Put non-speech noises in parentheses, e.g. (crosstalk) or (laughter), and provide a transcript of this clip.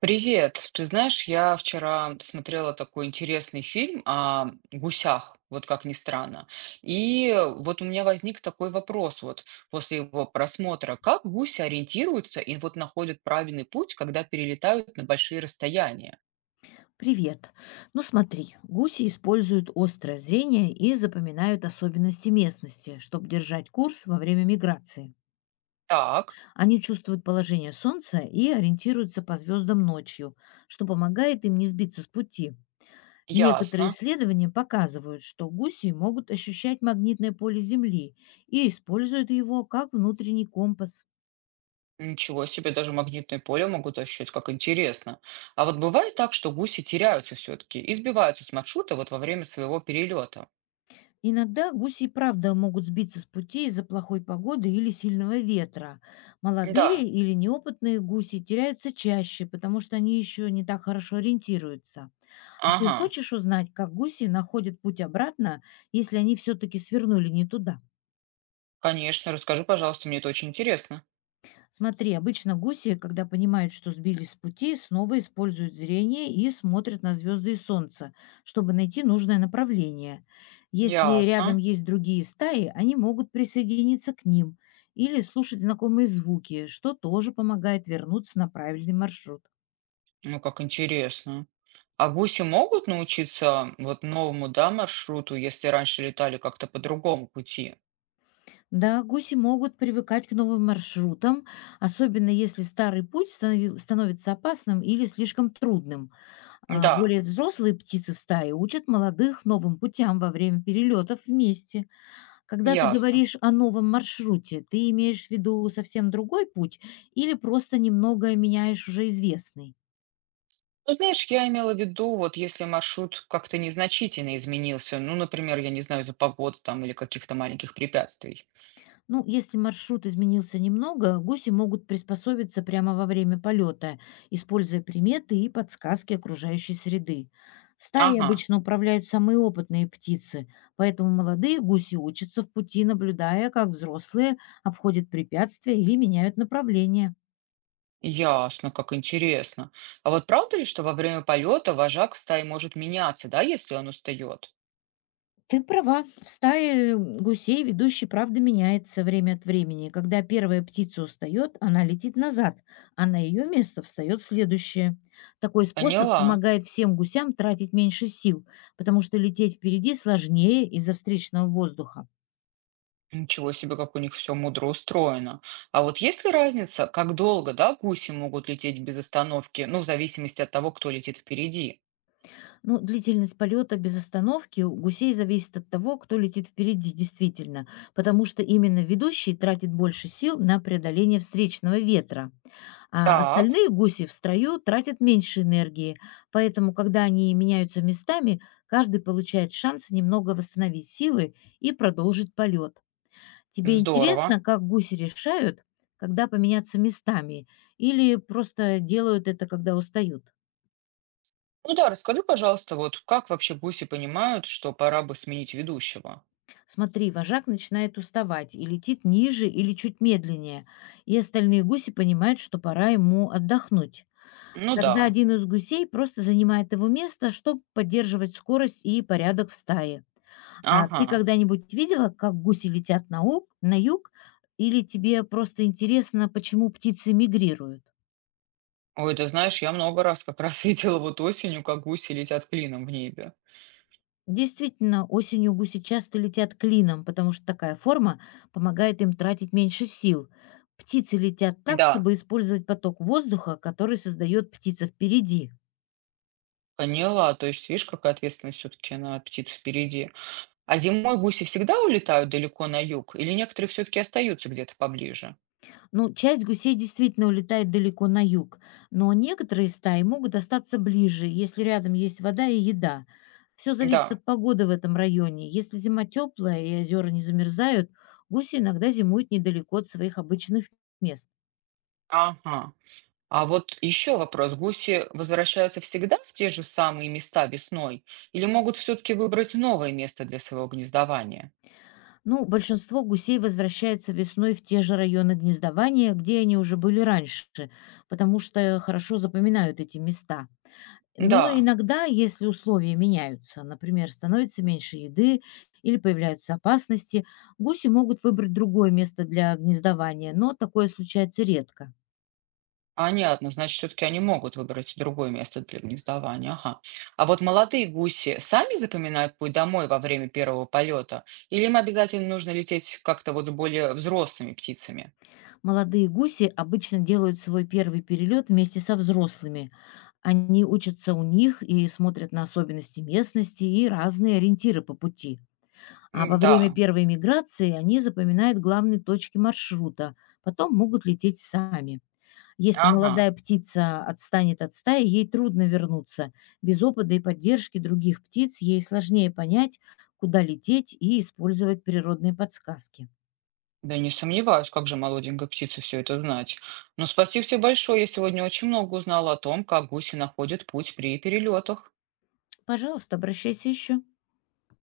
Привет. Ты знаешь, я вчера смотрела такой интересный фильм о гусях, вот как ни странно. И вот у меня возник такой вопрос вот после его просмотра. Как гуси ориентируются и вот находят правильный путь, когда перелетают на большие расстояния? Привет. Ну смотри, гуси используют острое зрение и запоминают особенности местности, чтобы держать курс во время миграции. Так, Они чувствуют положение солнца и ориентируются по звездам ночью, что помогает им не сбиться с пути. Некоторые ясно. исследования показывают, что гуси могут ощущать магнитное поле Земли и используют его как внутренний компас. Ничего себе, даже магнитное поле могут ощущать, как интересно. А вот бывает так, что гуси теряются все-таки и сбиваются с маршрута вот во время своего перелета? Иногда гуси и правда могут сбиться с пути из-за плохой погоды или сильного ветра. Да, Молодые или неопытные гуси теряются чаще, потому что они еще не так хорошо ориентируются. А ты ага. хочешь узнать, как гуси находят путь обратно, если они все-таки свернули не туда? Конечно, расскажи, пожалуйста, мне это очень интересно. Смотри, обычно гуси, когда понимают, что сбились с пути, снова используют зрение и смотрят на звезды и солнце, чтобы найти нужное направление. Если Ясно. рядом есть другие стаи, они могут присоединиться к ним или слушать знакомые звуки, что тоже помогает вернуться на правильный маршрут. Ну, как интересно. А гуси могут научиться вот новому, да, маршруту, если раньше летали как-то по другому пути? Да, гуси могут привыкать к новым маршрутам, особенно если старый путь становится опасным или слишком трудным. Да, Более взрослые птицы в стае учат молодых новым путям во время перелетов вместе. Когда ты ясно. говоришь о новом маршруте, ты имеешь в виду совсем другой путь или просто немного меняешь уже известный? Ну, знаешь, я имела в виду, вот если маршрут как-то незначительно изменился, ну, например, я не знаю, из-за погоды там или каких-то маленьких препятствий. Ну, если маршрут изменился немного, гуси могут приспособиться прямо во время полета, используя приметы и подсказки окружающей среды. Стаи Ага, обычно управляют самые опытные птицы, поэтому молодые гуси учатся в пути, наблюдая, как взрослые обходят препятствия или меняют направление. ясно, как интересно. А вот правда ли, что во время полета вожак стаи может меняться, да, если он устает? Ты права. В стае гусей ведущий, правда, меняется время от времени. Когда первая птица устает, она летит назад, а на ее место встает следующая. Такой способ Поняла. помогает всем гусям тратить меньше сил, потому что лететь впереди сложнее из-за встречного воздуха. Ничего себе, как у них все мудро устроено. А вот есть ли разница, как долго, да, гуси могут лететь без остановки, ну, в зависимости от того, кто летит впереди? Но длительность полета без остановки у гусей зависит от того, кто летит впереди действительно, потому что именно ведущий тратит больше сил на преодоление встречного ветра. А Так, остальные гуси в строю тратят меньше энергии, поэтому, когда они меняются местами, каждый получает шанс немного восстановить силы и продолжить полет. Тебе здорово. интересно, как гуси решают, когда поменяться местами, или просто делают это, когда устают? Ну да, расскажи, пожалуйста, вот как вообще гуси понимают, что пора бы сменить ведущего? Смотри, вожак начинает уставать и летит ниже или чуть медленнее, и остальные гуси понимают, что пора ему отдохнуть. Ну Тогда да, один из гусей просто занимает его место, чтобы поддерживать скорость и порядок в стае. А ты ага. когда-нибудь видела, как гуси летят на, на юг, или тебе просто интересно, почему птицы мигрируют? Ой, ты знаешь, я много раз как раз (laughs) видела вот осенью, как гуси летят клином в небе. Действительно, осенью гуси часто летят клином, потому что такая форма помогает им тратить меньше сил. Птицы летят так, Да, чтобы использовать поток воздуха, который создает птица впереди. поняла. То есть, видишь, какая ответственность все-таки на птиц впереди. А зимой гуси всегда улетают далеко на юг, или некоторые все-таки остаются где-то поближе? Ну, часть гусей действительно улетает далеко на юг, но некоторые стаи могут остаться ближе, если рядом есть вода и еда. Все зависит Да. от погоды в этом районе. Если зима теплая и озера не замерзают, гуси иногда зимуют недалеко от своих обычных мест. Ага. А вот еще вопрос. Гуси возвращаются всегда в те же самые места весной, или могут все-таки выбрать новое место для своего гнездования? Ну, большинство гусей возвращается весной в те же районы гнездования, где они уже были раньше, потому что хорошо запоминают эти места. Но Да, иногда, если условия меняются, например, становится меньше еды или появляются опасности, гуси могут выбрать другое место для гнездования, но такое случается редко. понятно. Значит, все-таки они могут выбрать другое место для гнездования. Ага. А вот молодые гуси сами запоминают путь домой во время первого полета, или им обязательно нужно лететь как-то вот с более взрослыми птицами? Молодые гуси обычно делают свой первый перелет вместе со взрослыми. Они учатся у них и смотрят на особенности местности и разные ориентиры по пути. А во М, время да. первой миграции они запоминают главные точки маршрута, потом могут лететь сами. Если Ага. молодая птица отстанет от стаи, ей трудно вернуться. Без опыта и поддержки других птиц ей сложнее понять, куда лететь и использовать природные подсказки. Да не сомневаюсь, как же молоденькой птице все это знать. Но спасибо тебе большое, я сегодня очень много узнала о том, как гуси находят путь при перелетах. Пожалуйста, обращайся еще.